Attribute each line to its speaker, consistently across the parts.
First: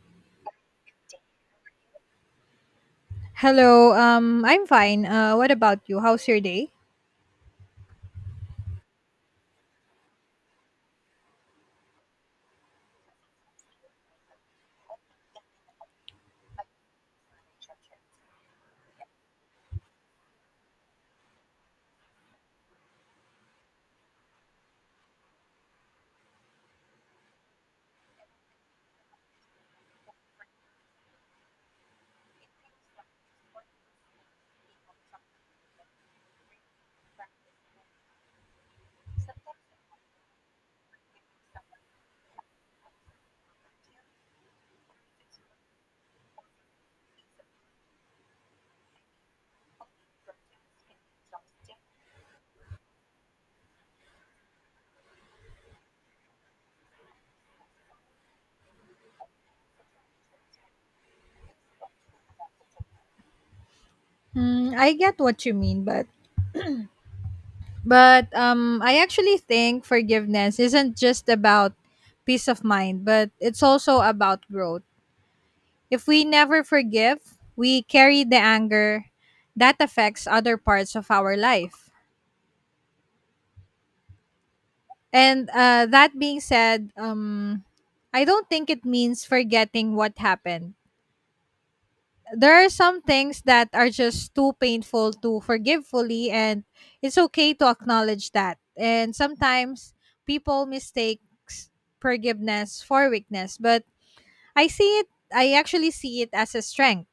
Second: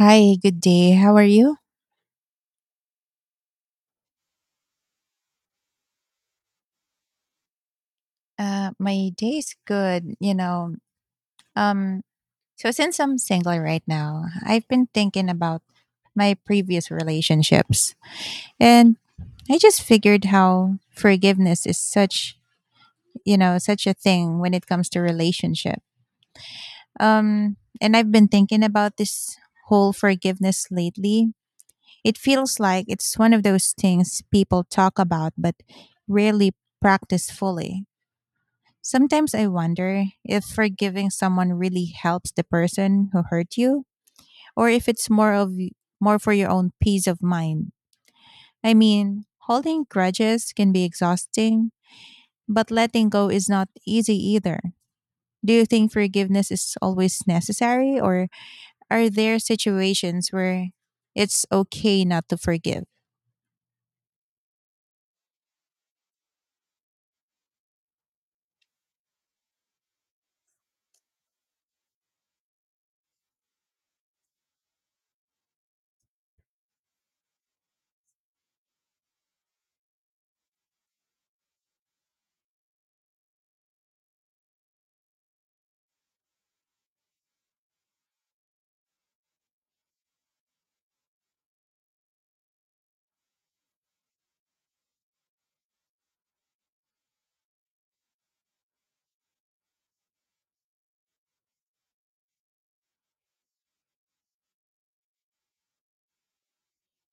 Speaker 1: Hi, good day. How are you?
Speaker 2: Hello, I'm fine. What about you? How's your day?
Speaker 1: My day is good, Um, so since I'm single right now, I've been thinking about my previous relationships, and I just figured how forgiveness is such, such a thing when it comes to relationship. And I've been thinking about this whole forgiveness lately. It feels like it's one of those things people talk about but rarely practice fully. Sometimes I wonder if forgiving someone really helps the person who hurt you or if it's more of more for your own peace of mind. I mean, holding grudges can be exhausting, but letting go is not easy either. Do you think forgiveness is always necessary or are there situations where it's okay not to forgive?
Speaker 2: Hmm, I get what you mean, but I actually think forgiveness isn't just about peace of mind, but it's also about growth. If we never forgive, we carry the anger that affects other parts of our life. And That being said, I don't think it means forgetting what happened. There are some things that are just too painful to forgive fully, and it's okay to acknowledge that. And sometimes people mistakes forgiveness for weakness, but I see it I actually see it as a strength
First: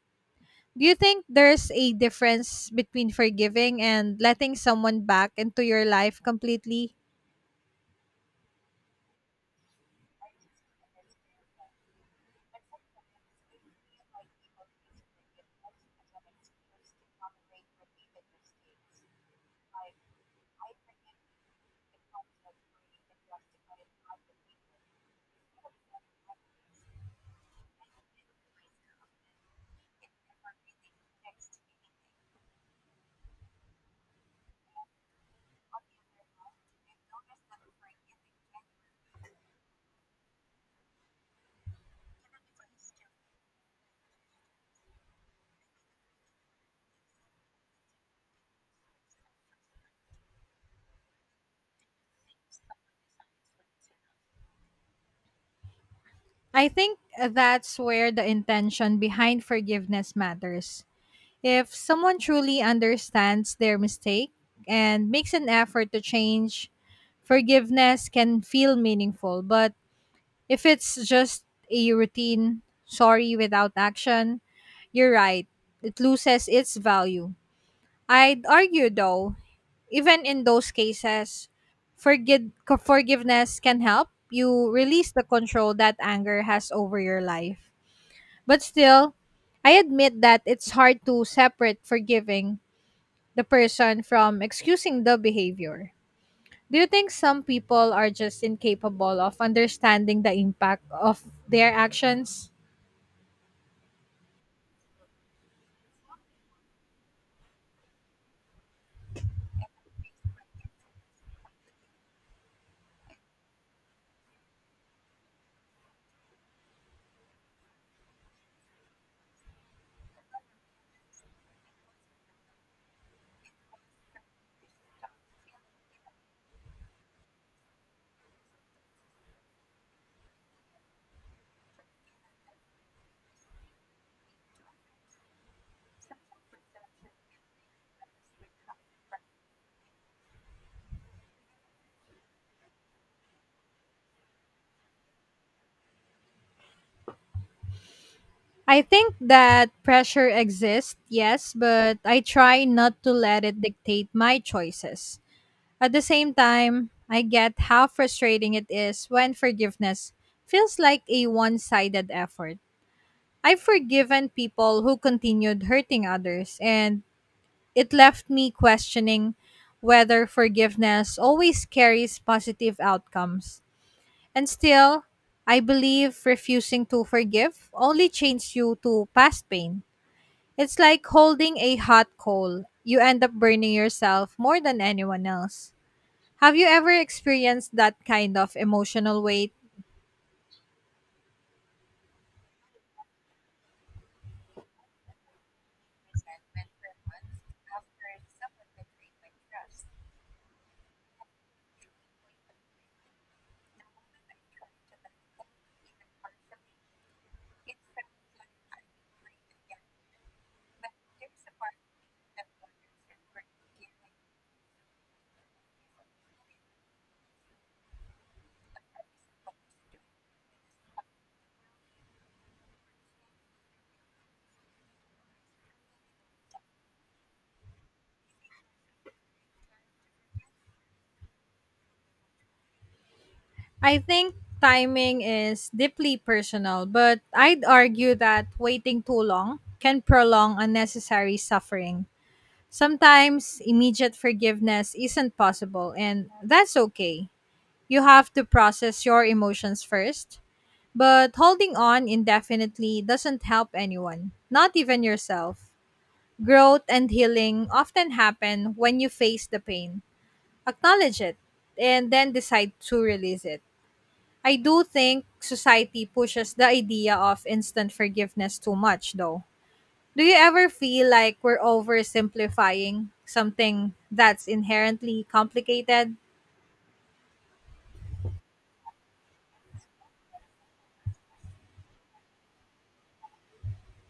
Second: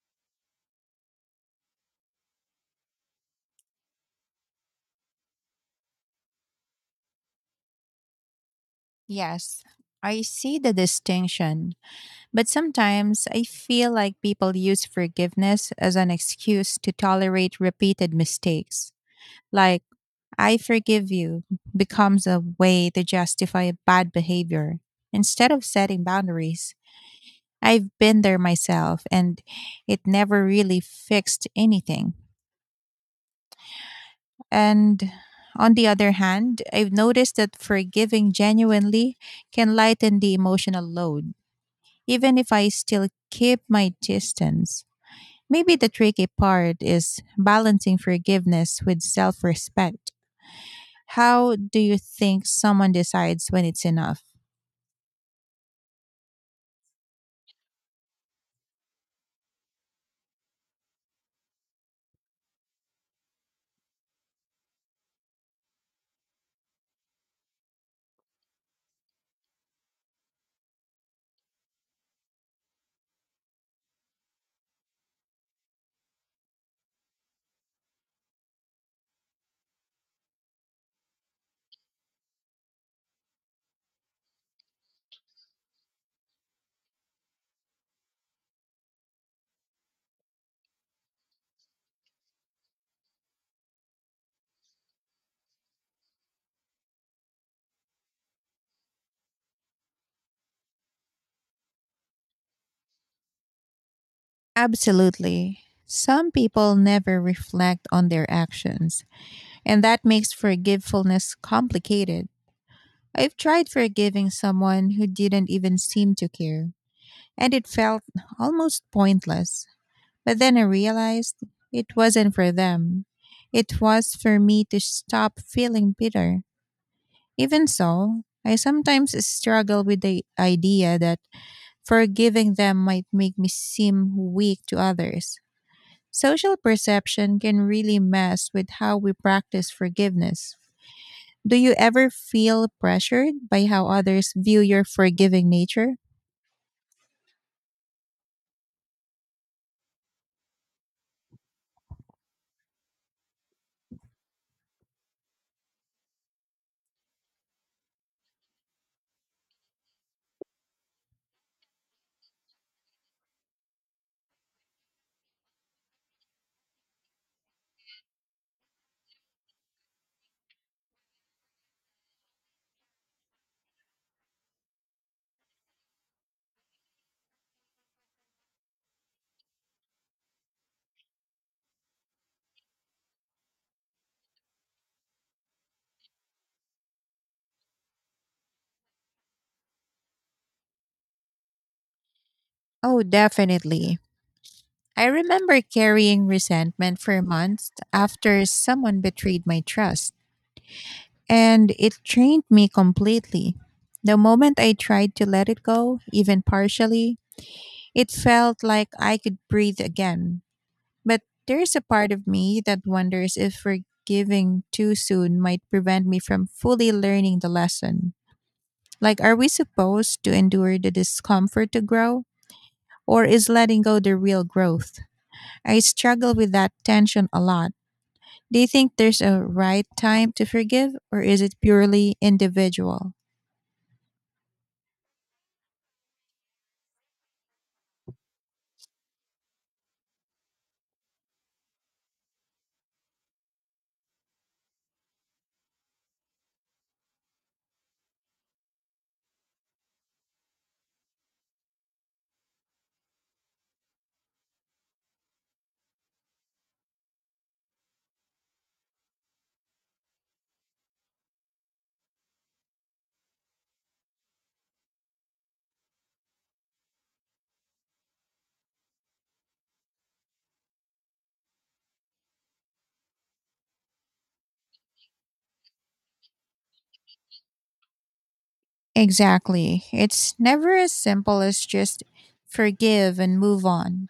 Speaker 2: do you think there's a difference between forgiving and letting someone back into your life completely
Speaker 1: Yes, I see the distinction. But sometimes I feel like people use forgiveness as an excuse to tolerate repeated mistakes. Like, "I forgive you" becomes a way to justify bad behavior instead of setting boundaries. I've been there myself and it never really fixed anything. And on the other hand, I've noticed that forgiving genuinely can lighten the emotional load, even if I still keep my distance. Maybe the tricky part is balancing forgiveness with self respect. How do you think someone decides when it's enough?
Speaker 2: I think that's where the intention behind forgiveness matters. If someone truly understands their mistake and makes an effort to change, forgiveness can feel meaningful, but If it's just a routine, sorry without action, you're right. It loses its value. I'd argue though, even in those cases, forgive, forgiveness can help. You release the control that anger has over your life. But still, I admit that it's hard to separate forgiving the person from excusing the behavior. Do you think some people are just incapable of understanding the impact of their actions?
Speaker 1: Absolutely. Some people never reflect on their actions, and that makes forgetfulness complicated. I've tried forgiving someone who didn't even seem to care, and it felt almost pointless. But then I realized it wasn't for them, it was for me to stop feeling bitter. Even so, I sometimes struggle with the idea that forgiving them might make me seem weak to others. Social perception can really mess with how we practice forgiveness. Do you ever feel pressured by how others view your forgiving nature?
Speaker 2: I think that pressure exists, yes, but I try not to let it dictate my choices. At the same time, I get how frustrating it is when forgiveness feels like a one sided effort. I've forgiven people who continued hurting others, and it left me questioning whether forgiveness always carries positive outcomes. And still, I believe refusing to forgive only chains you to past pain. It's like holding a hot coal. You end up burning yourself more than anyone else. Have you ever experienced that kind of emotional weight?
Speaker 1: Oh, definitely. I remember carrying resentment for months after someone betrayed my trust, and it drained me completely. The moment I tried to let it go, even partially, it felt like I could breathe again. But there's a part of me that wonders if forgiving too soon might prevent me from fully learning the lesson. Like, are we supposed to endure the discomfort to grow? Or is letting go the real growth? I struggle with that tension a lot. Do you think there's a right time to forgive, or is it purely individual?
Speaker 2: I think timing is deeply personal, but I'd argue that waiting too long can prolong unnecessary suffering. Sometimes immediate forgiveness isn't possible, and that's okay. You have to process your emotions first. But holding on indefinitely doesn't help anyone, not even yourself. Growth and healing often happen when you face the pain, acknowledge it, and then decide to release it. I do think society pushes the idea of instant forgiveness too much, though. Do you ever feel like we're oversimplifying something that's inherently complicated?
Speaker 1: Exactly. It's never as simple as just forgive and move on.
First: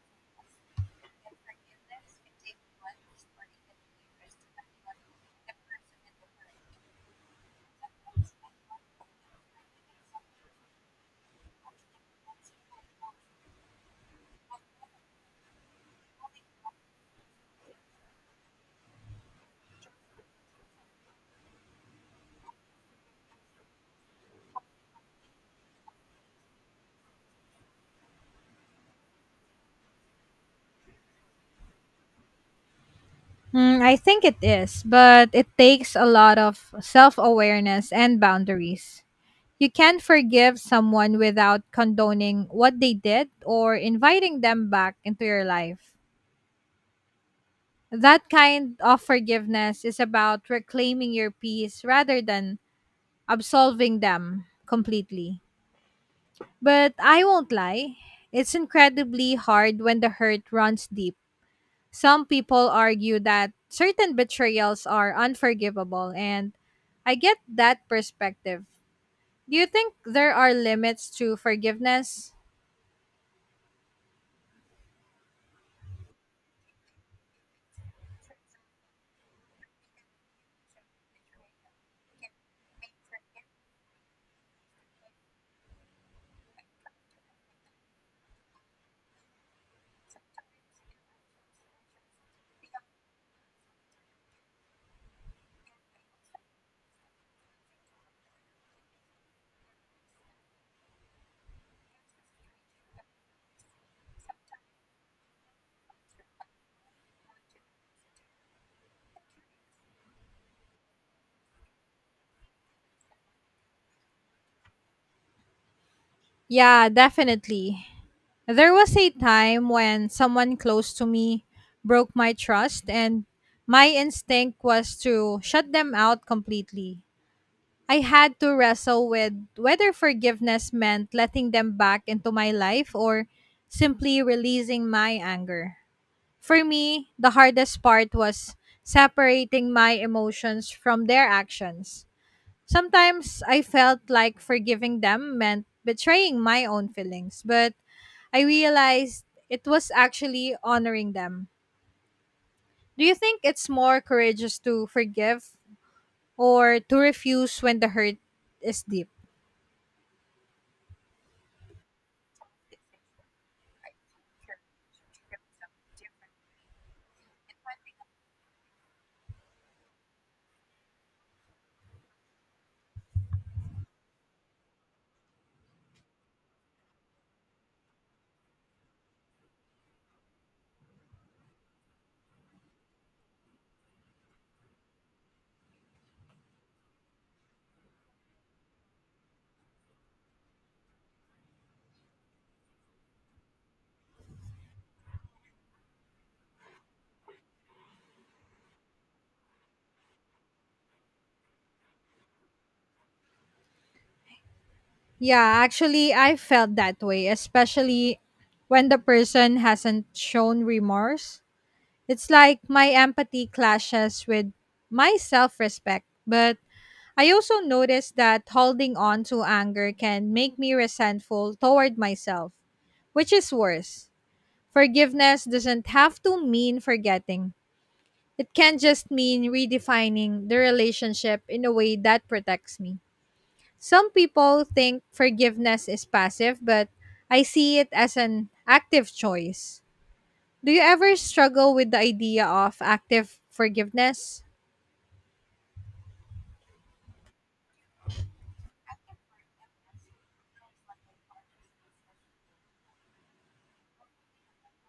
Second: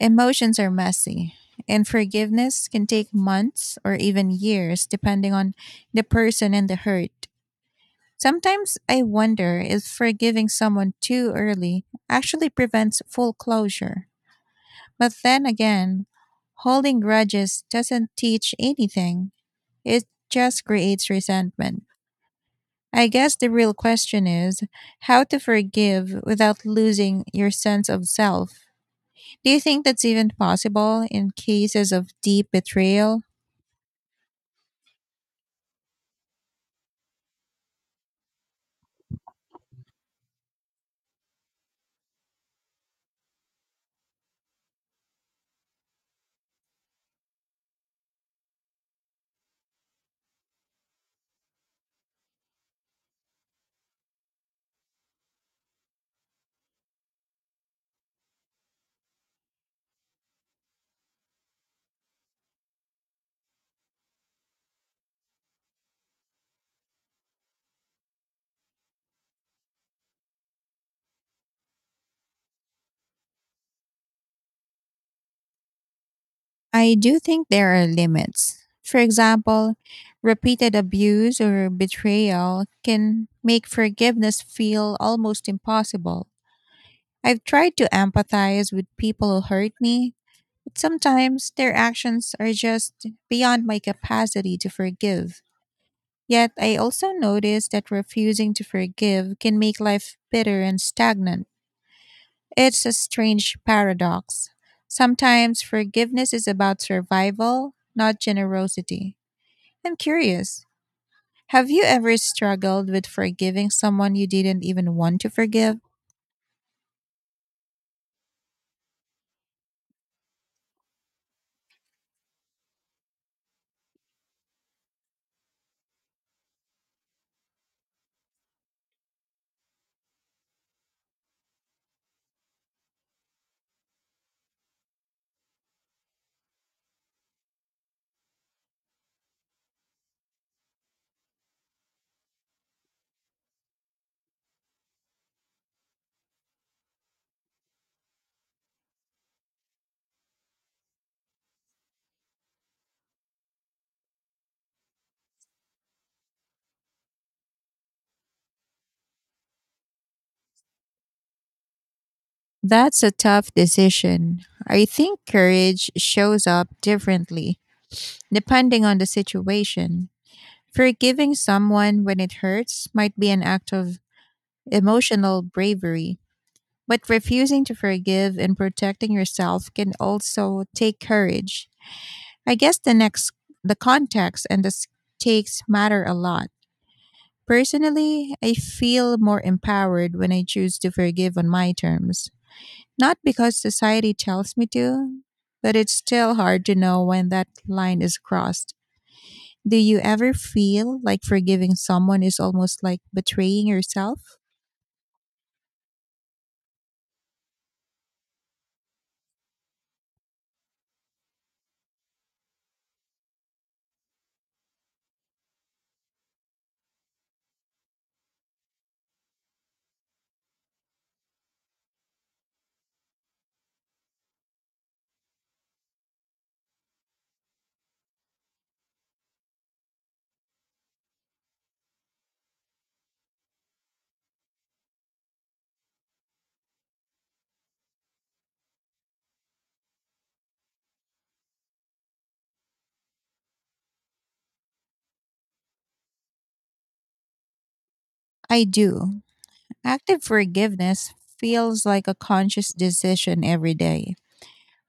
Speaker 1: Emotions are messy, and forgiveness can take months or even years depending on the person and the hurt. Sometimes I wonder if forgiving someone too early actually prevents full closure. But then again, holding grudges doesn't teach anything, it just creates resentment. I guess the real question is how to forgive without losing your sense of self. Do you think that's even possible in cases of deep betrayal?
Speaker 2: Mm, I think it is, but it takes a lot of self awareness and boundaries. You can't forgive someone without condoning what they did or inviting them back into your life. That kind of forgiveness is about reclaiming your peace rather than absolving them completely. But I won't lie, it's incredibly hard when the hurt runs deep. Some people argue that certain betrayals are unforgivable, and I get that perspective. Do you think there are limits to forgiveness?
Speaker 1: I do think there are limits. For example, repeated abuse or betrayal can make forgiveness feel almost impossible. I've tried to empathize with people who hurt me, but sometimes their actions are just beyond my capacity to forgive. Yet I also notice that refusing to forgive can make life bitter and stagnant. It's a strange paradox. Sometimes forgiveness is about survival, not generosity. I'm curious. Have you ever struggled with forgiving someone you didn't even want to forgive?
Speaker 2: Yeah, definitely. There was a time when someone close to me broke my trust, and my instinct was to shut them out completely. I had to wrestle with whether forgiveness meant letting them back into my life or simply releasing my anger. For me, the hardest part was separating my emotions from their actions. Sometimes I felt like forgiving them meant betraying my own feelings, but I realized it was actually honoring them. Do you think it's more courageous to forgive or to refuse when the hurt is deep?
Speaker 1: That's a tough decision. I think courage shows up differently depending on the situation. Forgiving someone when it hurts might be an act of emotional bravery. But refusing to forgive and protecting yourself can also take courage. I guess the context and the stakes matter a lot. Personally, I feel more empowered when I choose to forgive on my terms. Not because society tells me to, but it's still hard to know when that line is crossed. Do you ever feel like forgiving someone is almost like betraying yourself?
Speaker 2: Yeah, actually, I felt that way, especially when the person hasn't shown remorse. It's like my empathy clashes with my self respect. But I also notice that holding on to anger can make me resentful toward myself, which is worse. Forgiveness doesn't have to mean forgetting, it can just mean redefining the relationship in a way that protects me. Some people think forgiveness is passive, but I see it as an active choice. Do you ever struggle with the idea of active forgiveness?
Speaker 1: I do. Active forgiveness feels like a conscious decision every day.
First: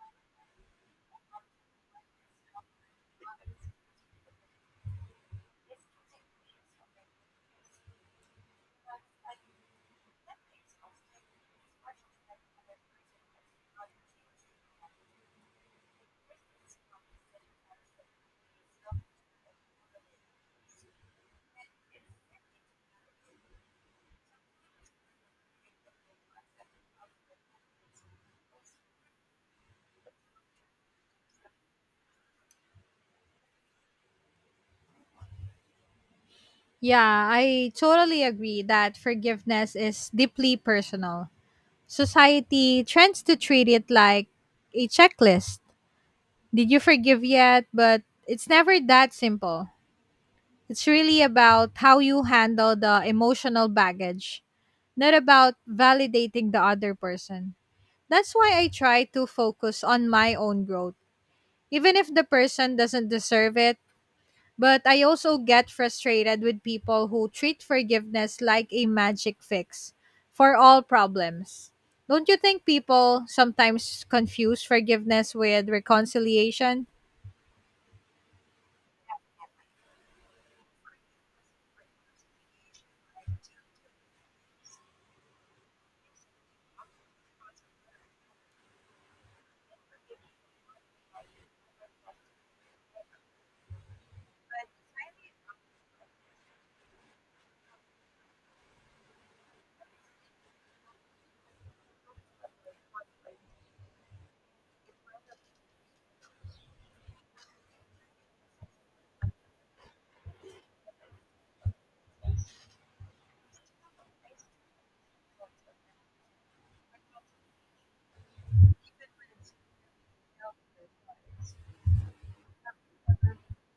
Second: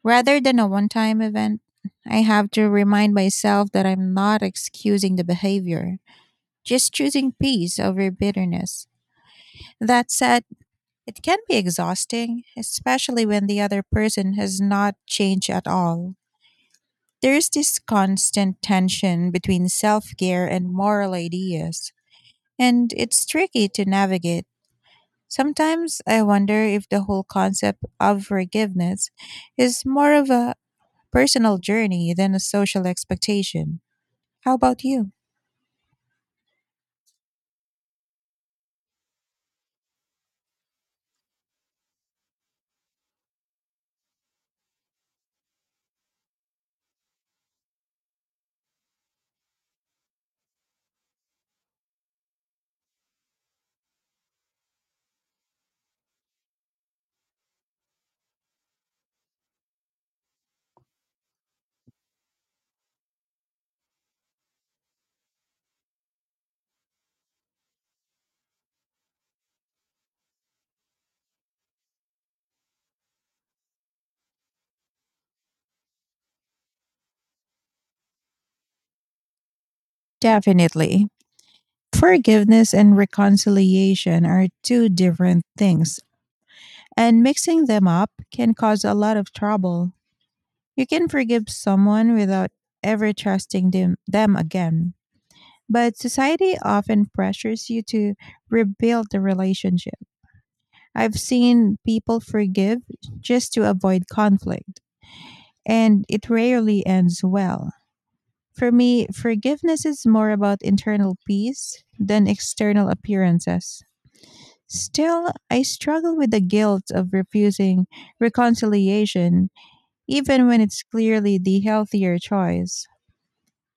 Speaker 1: Rather than a one time event, I have to remind myself that I'm not excusing the behavior, just choosing peace over bitterness. That said, it can be exhausting, especially when the other person has not changed at all. There's this constant tension between self care and moral ideas, and it's tricky to navigate. Sometimes I wonder if the whole concept of forgiveness is more of a personal journey than a social expectation. How about you?
Speaker 2: Yeah, I totally agree that forgiveness is deeply personal. Society tends to treat it like a checklist. Did you forgive yet? But it's never that simple. It's really about how you handle the emotional baggage, not about validating the other person. That's why I try to focus on my own growth, even if the person doesn't deserve it. But I also get frustrated with people who treat forgiveness like a magic fix for all problems. Don't you think people sometimes confuse forgiveness with reconciliation?
Speaker 1: Definitely. Forgiveness and reconciliation are two different things, and mixing them up can cause a lot of trouble. You can forgive someone without ever trusting them again. But society often pressures you to rebuild the relationship. I've seen people forgive just to avoid conflict, and it rarely ends well. For me, forgiveness is more about internal peace than external appearances. Still, I struggle with the guilt of refusing reconciliation, even when it's clearly the healthier choice.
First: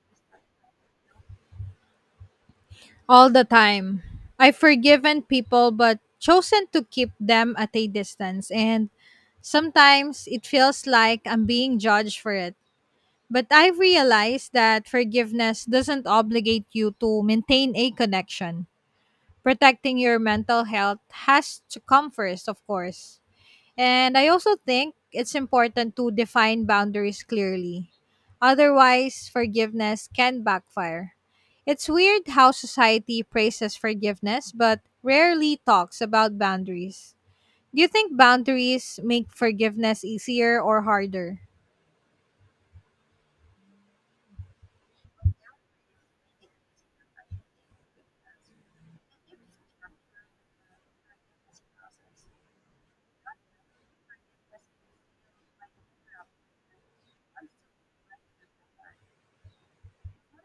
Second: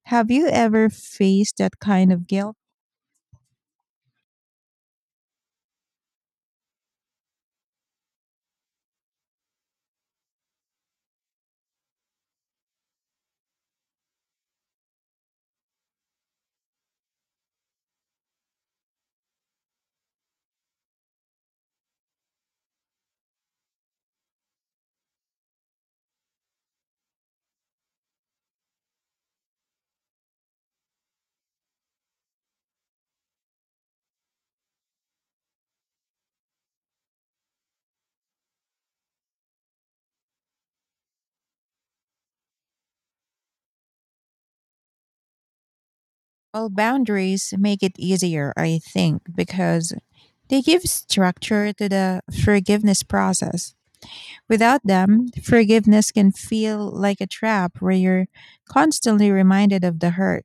Speaker 1: Have you ever faced that kind of guilt?
Speaker 2: All the time. I've forgiven people but chosen to keep them at a distance, and sometimes it feels like I'm being judged for it. But I've realized that forgiveness doesn't obligate you to maintain a connection. Protecting your mental health has to come first, of course. And I also think it's important to define boundaries clearly. Otherwise, forgiveness can backfire. It's weird how society praises forgiveness but rarely talks about boundaries. Do you think boundaries make forgiveness easier or harder?
Speaker 1: Well, boundaries make it easier, I think, because they give structure to the forgiveness process. Without them, forgiveness can feel like a trap where you're constantly reminded of the hurt.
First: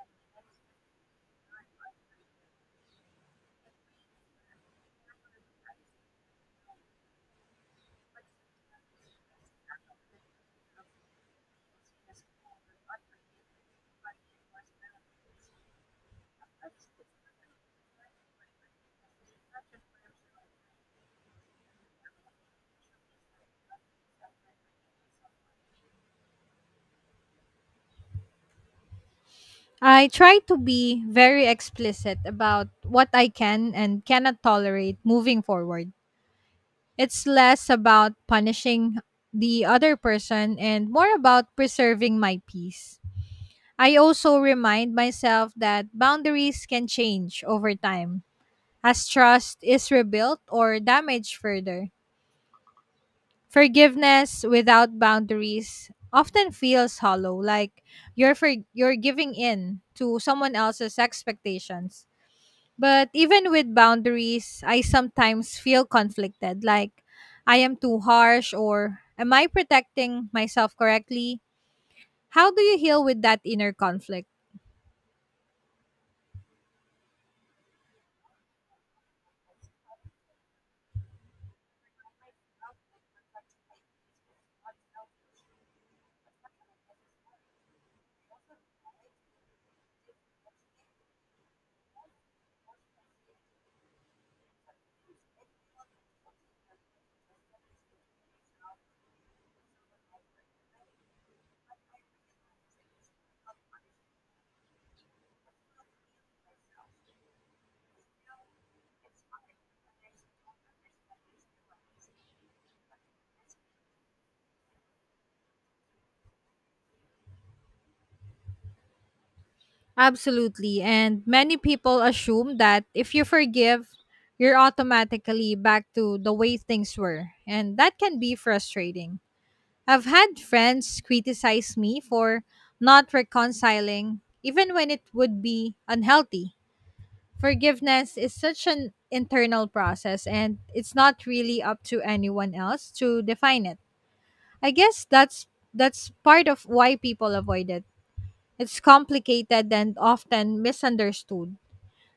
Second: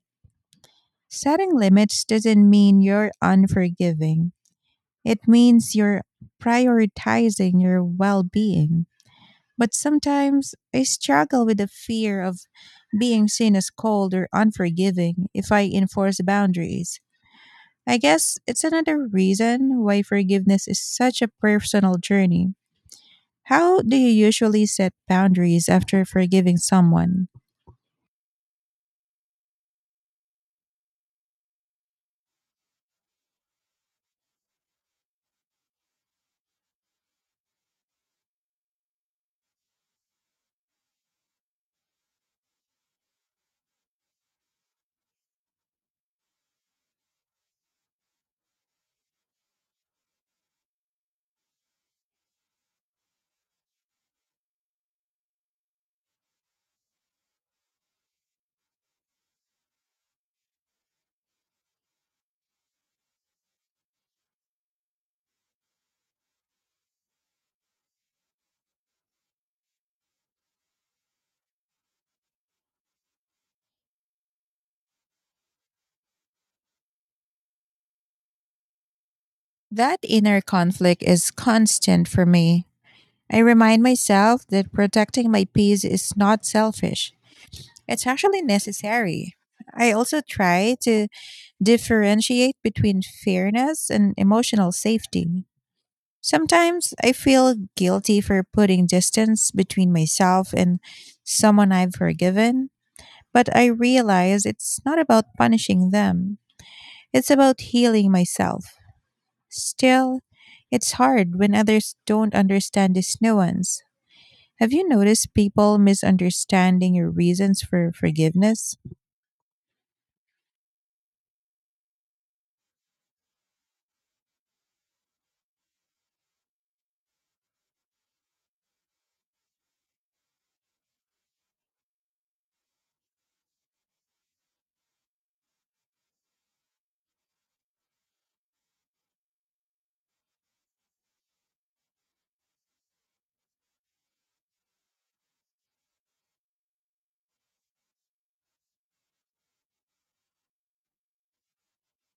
Speaker 1: Setting limits doesn't mean you're unforgiving. It means you're prioritizing your well being. But sometimes I struggle with the fear of being seen as cold or unforgiving if I enforce boundaries. I guess it's another reason why forgiveness is such a personal journey. How do you usually set boundaries after forgiving someone?
Speaker 2: I try to be very explicit about what I can and cannot tolerate moving forward. It's less about punishing the other person and more about preserving my peace. I also remind myself that boundaries can change over time as trust is rebuilt or damaged further. Forgiveness without boundaries often feels hollow, like you're giving in to someone else's expectations. But even with boundaries, I sometimes feel conflicted, like, I am too harsh, or am I protecting myself correctly? How do you heal with that inner conflict?
Speaker 1: That inner conflict is constant for me. I remind myself that protecting my peace is not selfish, it's actually necessary. I also try to differentiate between fairness and emotional safety. Sometimes I feel guilty for putting distance between myself and someone I've forgiven, but I realize it's not about punishing them. It's about healing myself. Still, it's hard when others don't understand this nuance. Have you noticed people misunderstanding your reasons for forgiveness?
Speaker 2: Absolutely. And many people assume that if you forgive, you're automatically back to the way things were. And that can be frustrating. I've had friends criticize me for not reconciling, even when it would be unhealthy. Forgiveness is such an internal process, and it's not really up to anyone else to define it. I guess that's part of why people avoid it. It's complicated and often misunderstood.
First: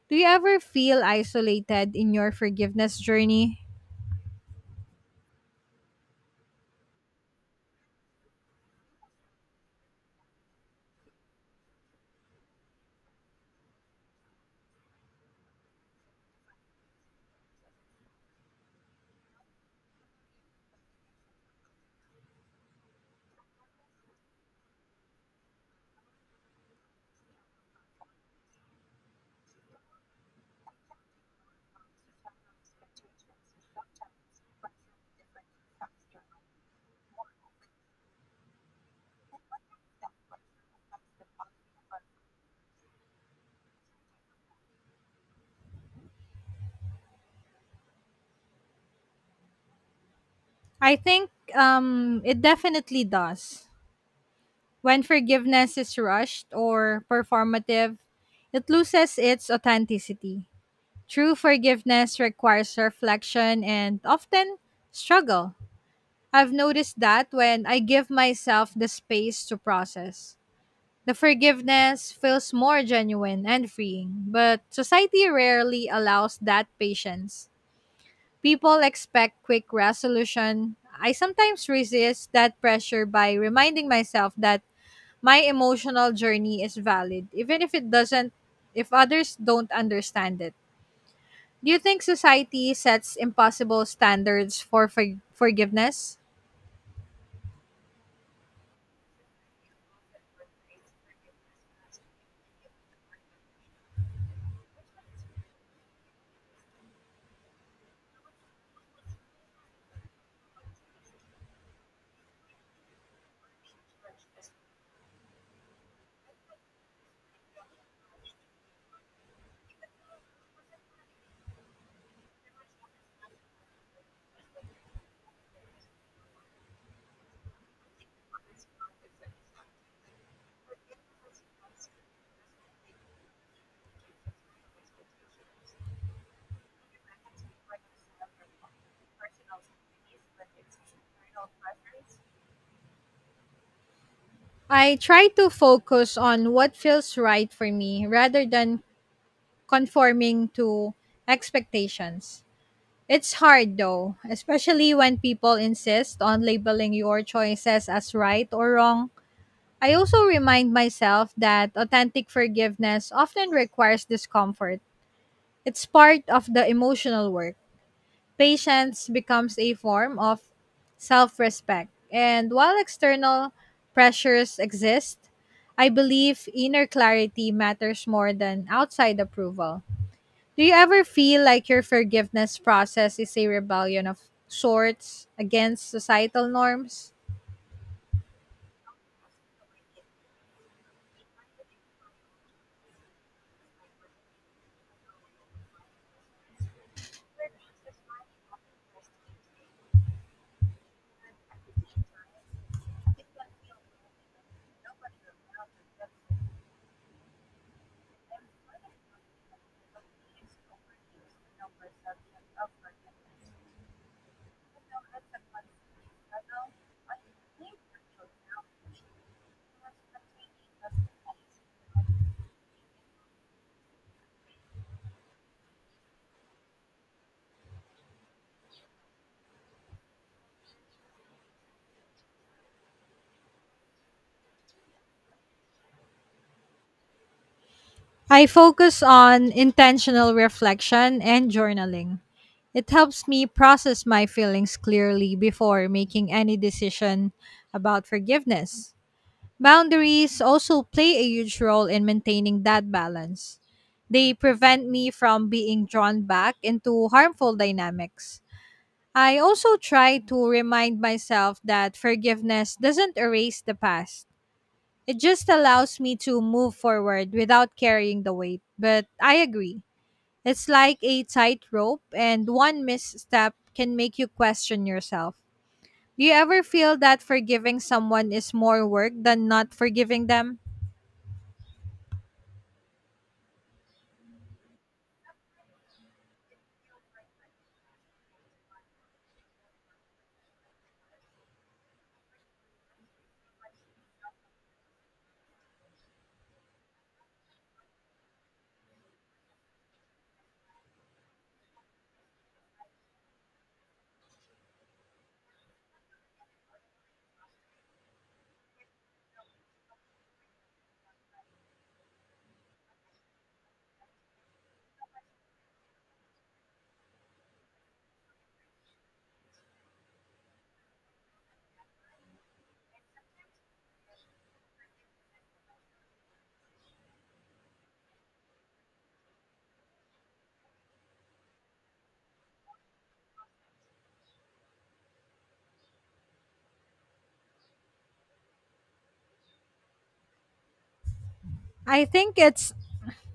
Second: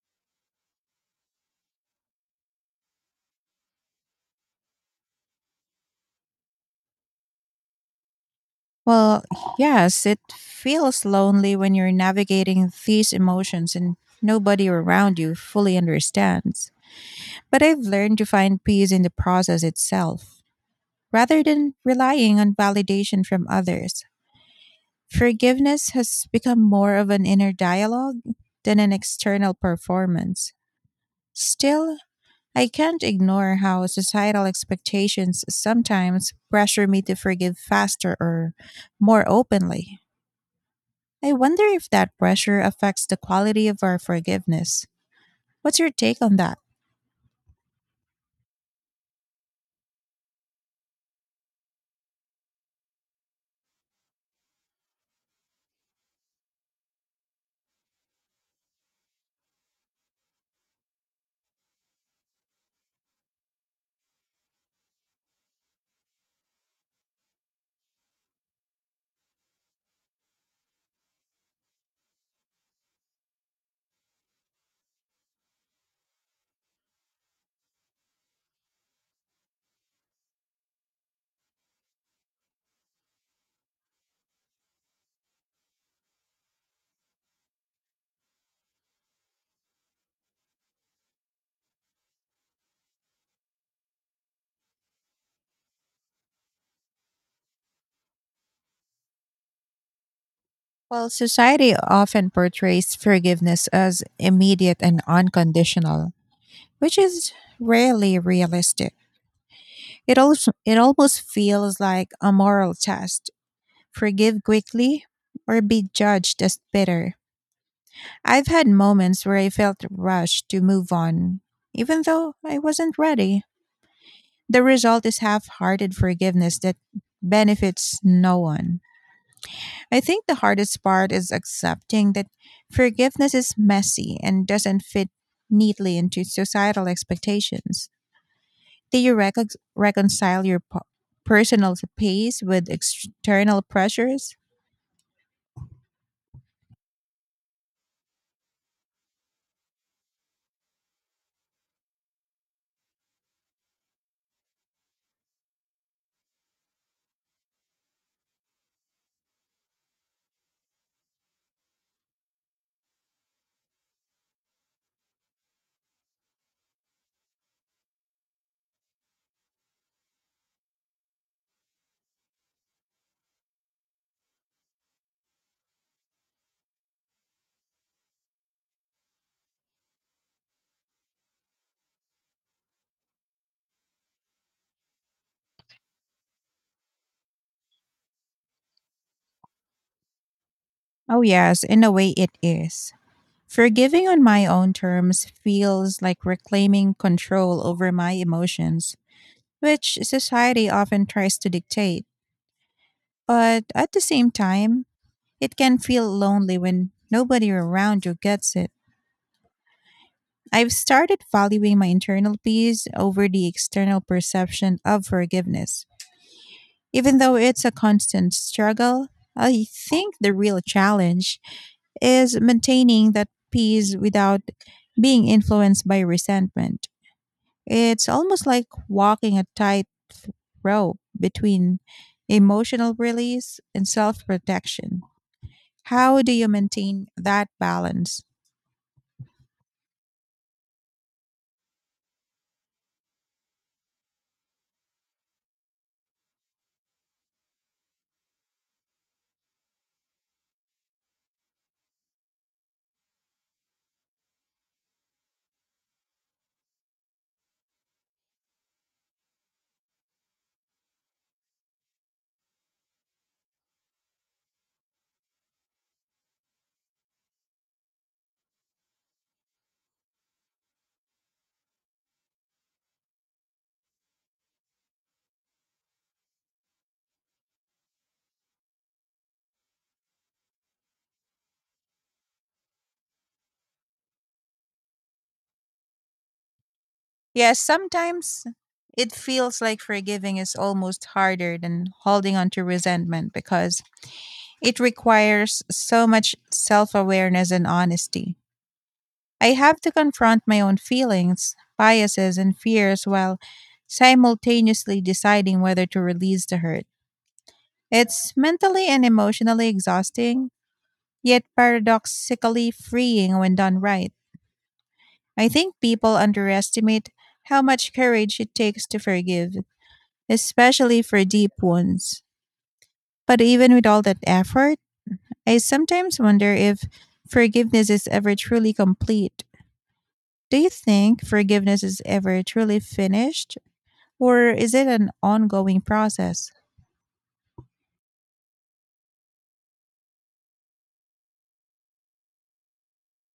Speaker 2: Do you ever feel isolated in your forgiveness journey?
Speaker 1: Well, yes, it feels lonely when you're navigating these emotions and nobody around you fully understands. But I've learned to find peace in the process itself rather than relying on validation from others. Forgiveness has become more of an inner dialogue than an external performance. Still, I can't ignore how societal expectations sometimes pressure me to forgive faster or more openly. I wonder if that pressure affects the quality of our forgiveness. What's your take on that?
Speaker 2: I think it definitely does. When forgiveness is rushed or performative, it loses its authenticity. True forgiveness requires reflection and often struggle. I've noticed that when I give myself the space to process, the forgiveness feels more genuine and freeing, but society rarely allows that patience. People expect quick resolution. I sometimes resist that pressure by reminding myself that my emotional journey is valid, even if others don't understand it. Do you think society sets impossible standards for forgiveness?
Speaker 1: Well, society often portrays forgiveness as immediate and unconditional, which is rarely realistic. It almost feels like a moral test. Forgive quickly or be judged as bitter. I've had moments where I felt rushed to move on, even though I wasn't ready. The result is half hearted forgiveness that benefits no one. I think the hardest part is accepting that forgiveness is messy and doesn't fit neatly into societal expectations. Do you reconcile your personal pace with external pressures?
Speaker 2: I try to focus on what feels right for me rather than conforming to expectations. It's hard though, especially when people insist on labeling your choices as right or wrong. I also remind myself that authentic forgiveness often requires discomfort. It's part of the emotional work. Patience becomes a form of self respect. And while external pressures exist, I believe inner clarity matters more than outside approval. Do you ever feel like your forgiveness process is a rebellion of sorts against societal norms?
Speaker 1: Oh, yes, in a way it is. Forgiving on my own terms feels like reclaiming control over my emotions, which society often tries to dictate. But at the same time, it can feel lonely when nobody around you gets it. I've started valuing my internal peace over the external perception of forgiveness. Even though it's a constant struggle, I think the real challenge is maintaining that peace without being influenced by resentment. It's almost like walking a tight rope between emotional release and self protection. How do you maintain that balance?
Speaker 2: I focus on intentional reflection and journaling. It helps me process my feelings clearly before making any decision about forgiveness. Boundaries also play a huge role in maintaining that balance. They prevent me from being drawn back into harmful dynamics. I also try to remind myself that forgiveness doesn't erase the past. It just allows me to move forward without carrying the weight. But I agree. It's like a tightrope, and one misstep can make you question yourself. Do you ever feel that forgiving someone is more work than not forgiving them?
Speaker 1: Yes, sometimes it feels like forgiving is almost harder than holding on to resentment because it requires so much self awareness and honesty. I have to confront my own feelings, biases, and fears while simultaneously deciding whether to release the hurt. It's mentally and emotionally exhausting, yet paradoxically freeing when done right. I think people underestimate how much courage it takes to forgive, especially for deep wounds. But even with all that effort, I sometimes wonder if forgiveness is ever truly complete. Do you think forgiveness is ever truly finished, or is it an ongoing process?
Speaker 2: I think it's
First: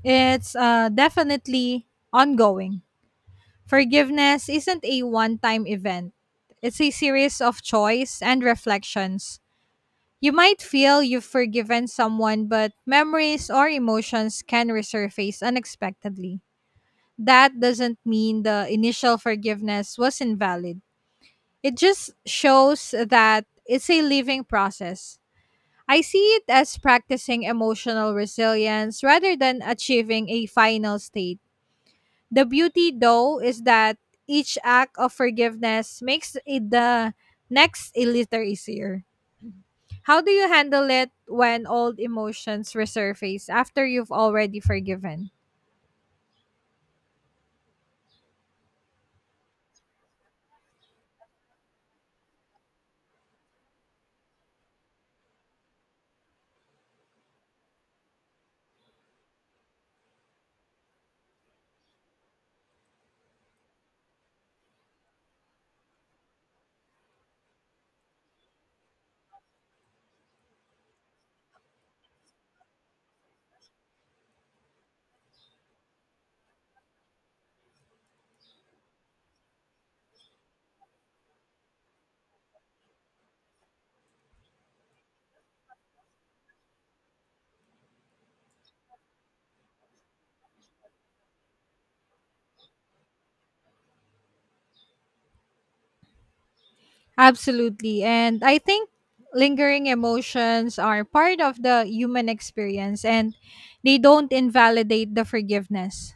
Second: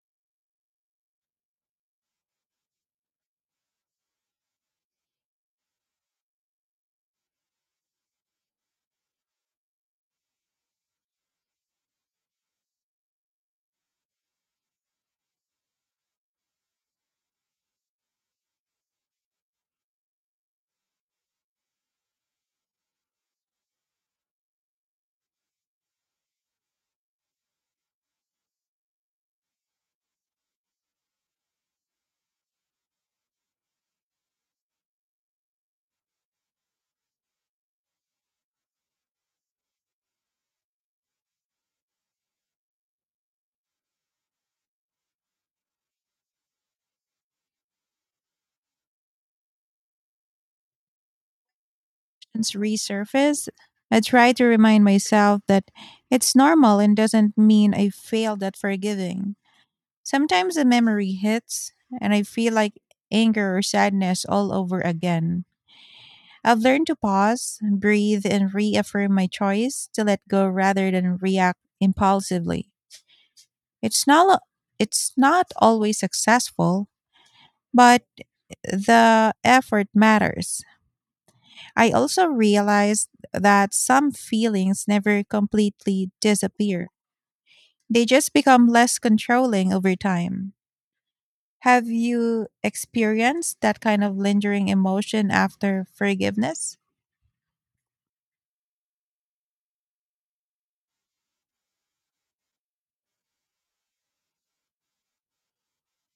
Speaker 2: it's uh, definitely ongoing. Forgiveness isn't a one-time event. It's a series of choice and reflections. You might feel you've forgiven someone, but memories or emotions can resurface unexpectedly. That doesn't mean the initial forgiveness was invalid. It just shows that it's a living process. I see it as practicing emotional resilience rather than achieving a final state. The beauty, though, is that each act of forgiveness makes it, the next, a little easier. How do you handle it when old emotions resurface after you've already forgiven?
Speaker 1: Emotions resurface, I try to remind myself that it's normal and doesn't mean I failed at forgiving. Sometimes a memory hits and I feel like anger or sadness all over again. I've learned to pause, breathe, and reaffirm my choice to let go rather than react impulsively. It's not it's not always successful, but the effort matters. I also realized that some feelings never completely disappear. They just become less controlling over time. Have you experienced that kind of lingering emotion after forgiveness?
Speaker 2: Absolutely. And I think lingering emotions are part of the human experience and they don't invalidate the forgiveness.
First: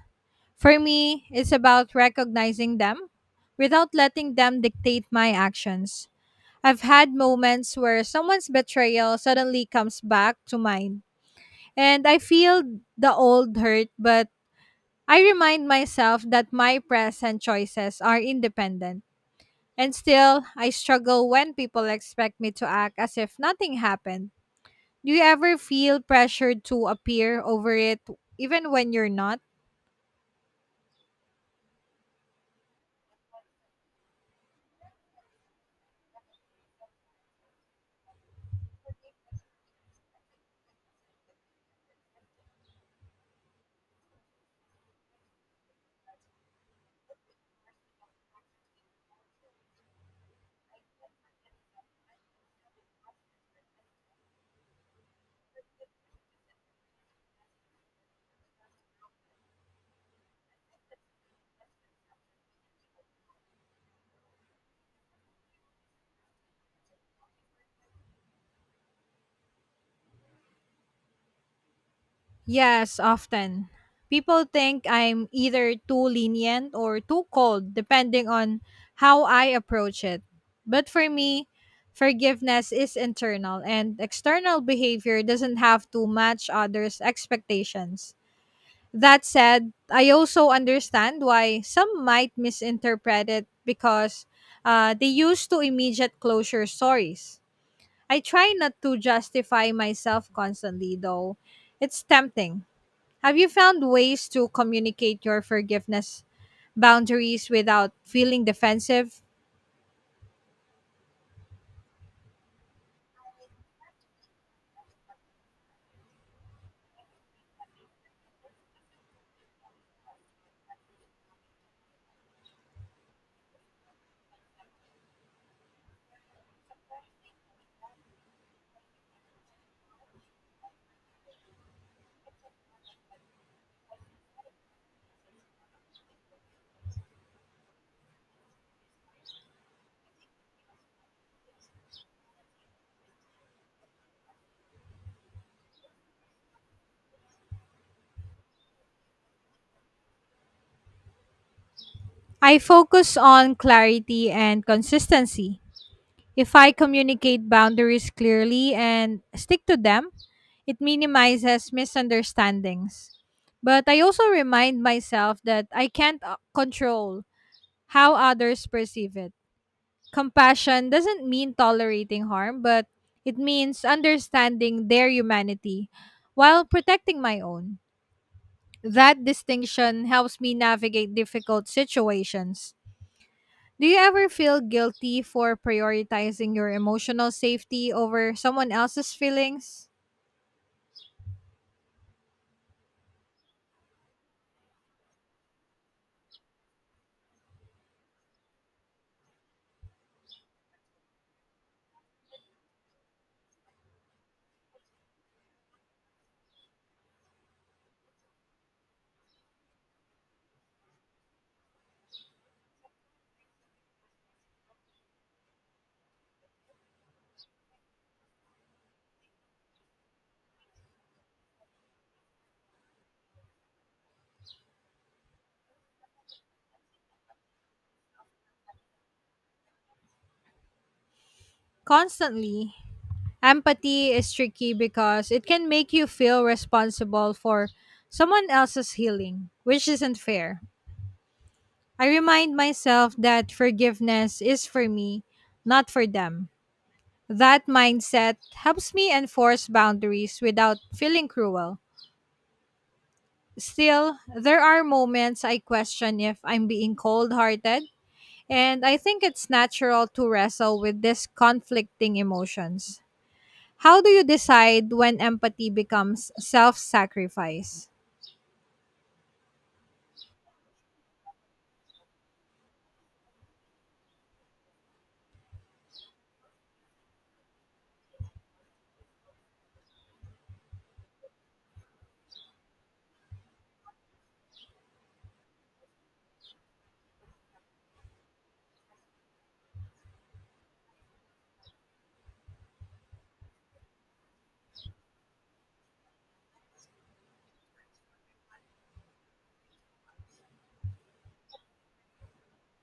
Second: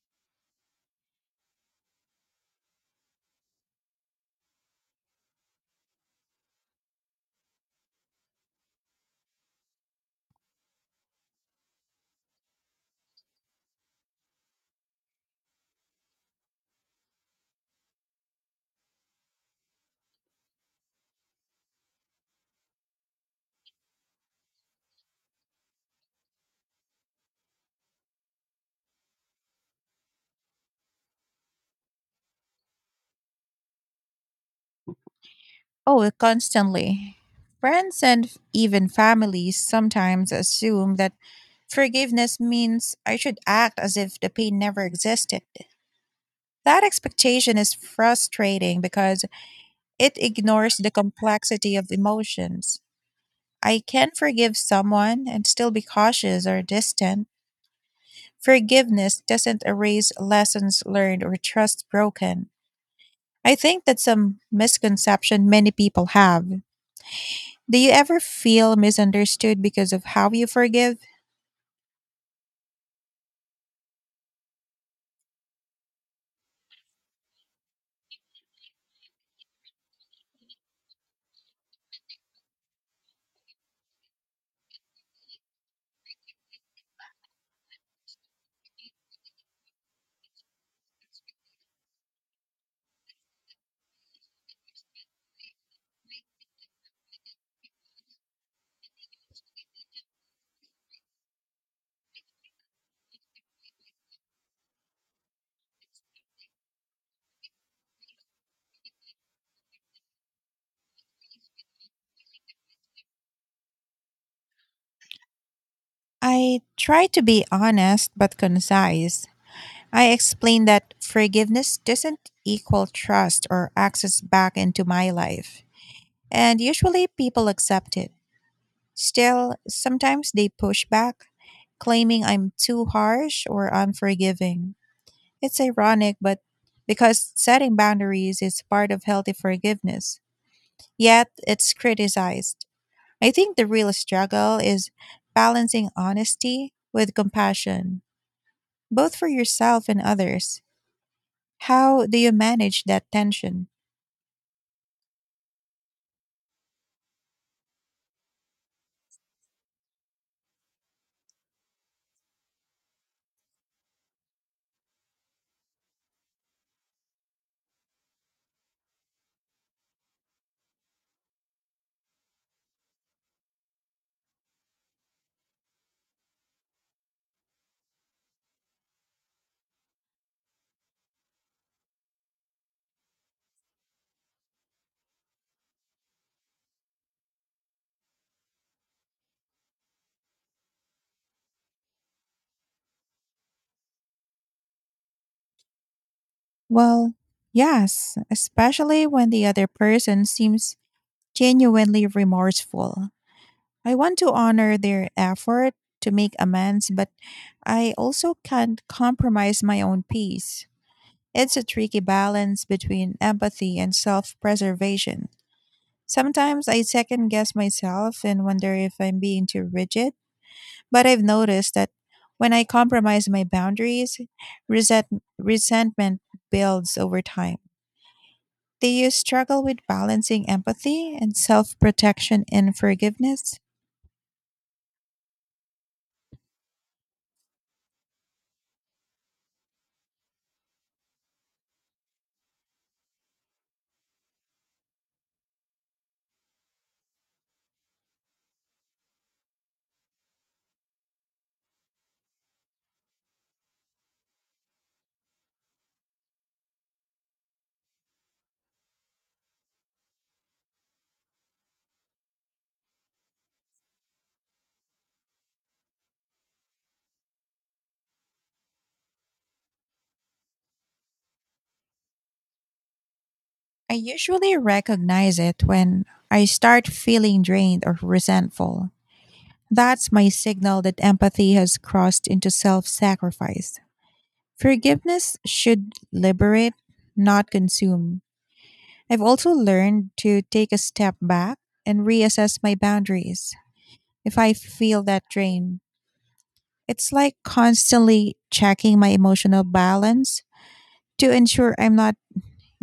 Speaker 2: For me, it's about recognizing them without letting them dictate my actions. I've had moments where someone's betrayal suddenly comes back to mind, and I feel the old hurt, but I remind myself that my present choices are independent. And still, I struggle when people expect me to act as if nothing happened. Do you ever feel pressured to appear over it, even when you're not?
Speaker 1: Oh, constantly. Friends and even families sometimes assume that forgiveness means I should act as if the pain never existed. That expectation is frustrating because it ignores the complexity of emotions. I can forgive someone and still be cautious or distant. Forgiveness doesn't erase lessons learned or trust broken. I think that's a misconception many people have. Do you ever feel misunderstood because of how you forgive?
Speaker 2: Yes, often. People think I'm either too lenient or too cold, depending on how I approach it. But for me, forgiveness is internal, and external behavior doesn't have to match others' expectations. That said, I also understand why some might misinterpret it because they used to immediate closure stories. I try not to justify myself constantly, though. It's tempting. Have you found ways to communicate your forgiveness boundaries without feeling defensive?
Speaker 1: I try to be honest but concise. I explain that forgiveness doesn't equal trust or access back into my life. And usually people accept it. Still, sometimes they push back, claiming I'm too harsh or unforgiving. It's ironic, but because setting boundaries is part of healthy forgiveness, yet it's criticized. I think the real struggle is balancing honesty with compassion, both for yourself and others. How do you
Speaker 2: I
Speaker 1: manage that
Speaker 2: focus on
Speaker 1: tension?
Speaker 2: clarity and consistency. If I communicate boundaries clearly and stick to them, it minimizes misunderstandings. But I also remind myself that I can't control how others perceive it. Compassion doesn't mean tolerating harm, but it means understanding their humanity while protecting my own. That distinction helps me navigate difficult situations. Do you ever feel guilty for prioritizing your emotional safety over someone else's feelings?
Speaker 1: Well, yes, especially when the other person seems genuinely remorseful. I want to honor their effort to make amends, but I also can't compromise my own peace. It's a tricky balance between empathy and self preservation. Sometimes I second guess myself and wonder if I'm being too rigid, but I've noticed that when I compromise my boundaries, resentment builds over time. Do you struggle with balancing empathy and self protection
Speaker 2: Constantly.
Speaker 1: and forgiveness?
Speaker 2: Empathy is tricky because it can make you feel responsible for someone else's healing, which isn't fair. I remind myself that forgiveness is for me, not for them. That mindset helps me enforce boundaries without feeling cruel. Still, there are moments I question if I'm being cold hearted, and I think it's natural to wrestle with these conflicting emotions. How do you decide when empathy becomes self sacrifice?
Speaker 1: I usually recognize it when I start feeling drained or resentful. That's my signal that empathy has crossed into self sacrifice. Forgiveness should liberate, not consume. I've also learned to take a step back and reassess my boundaries if I feel that drain. It's like constantly checking my emotional balance to ensure I'm not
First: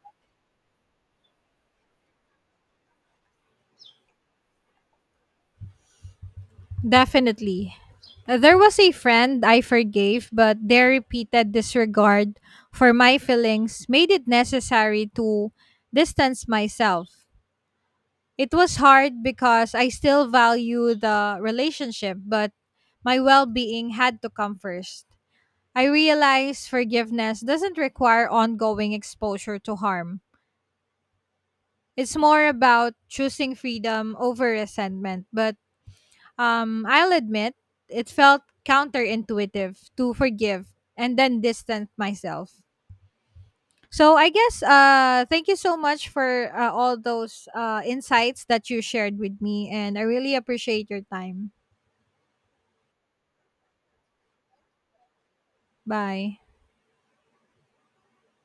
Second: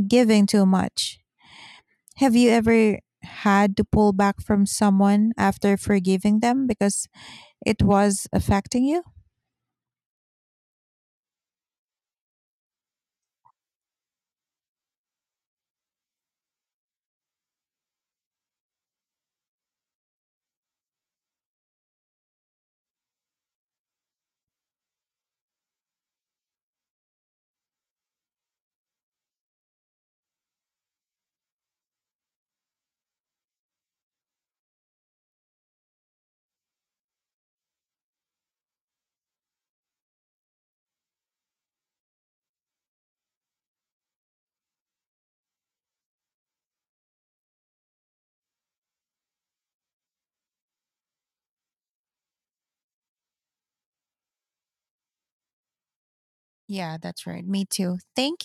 Speaker 1: giving too much. Have you ever had to pull back from someone after forgiving them because
Speaker 2: Definitely.
Speaker 1: it was
Speaker 2: There was
Speaker 1: affecting
Speaker 2: a
Speaker 1: you?
Speaker 2: friend I forgave, but their repeated disregard for my feelings made it necessary to distance myself. It was hard because I still value the relationship, but my well being had to come first. I realized forgiveness doesn't require ongoing exposure to harm. It's more about choosing freedom over resentment, but I'll admit it felt counterintuitive to forgive and then distance myself. So I guess thank you so much for all those insights that you shared with me, and I really appreciate your time. Bye.
Speaker 1: Yeah, that's right. Me too. Thank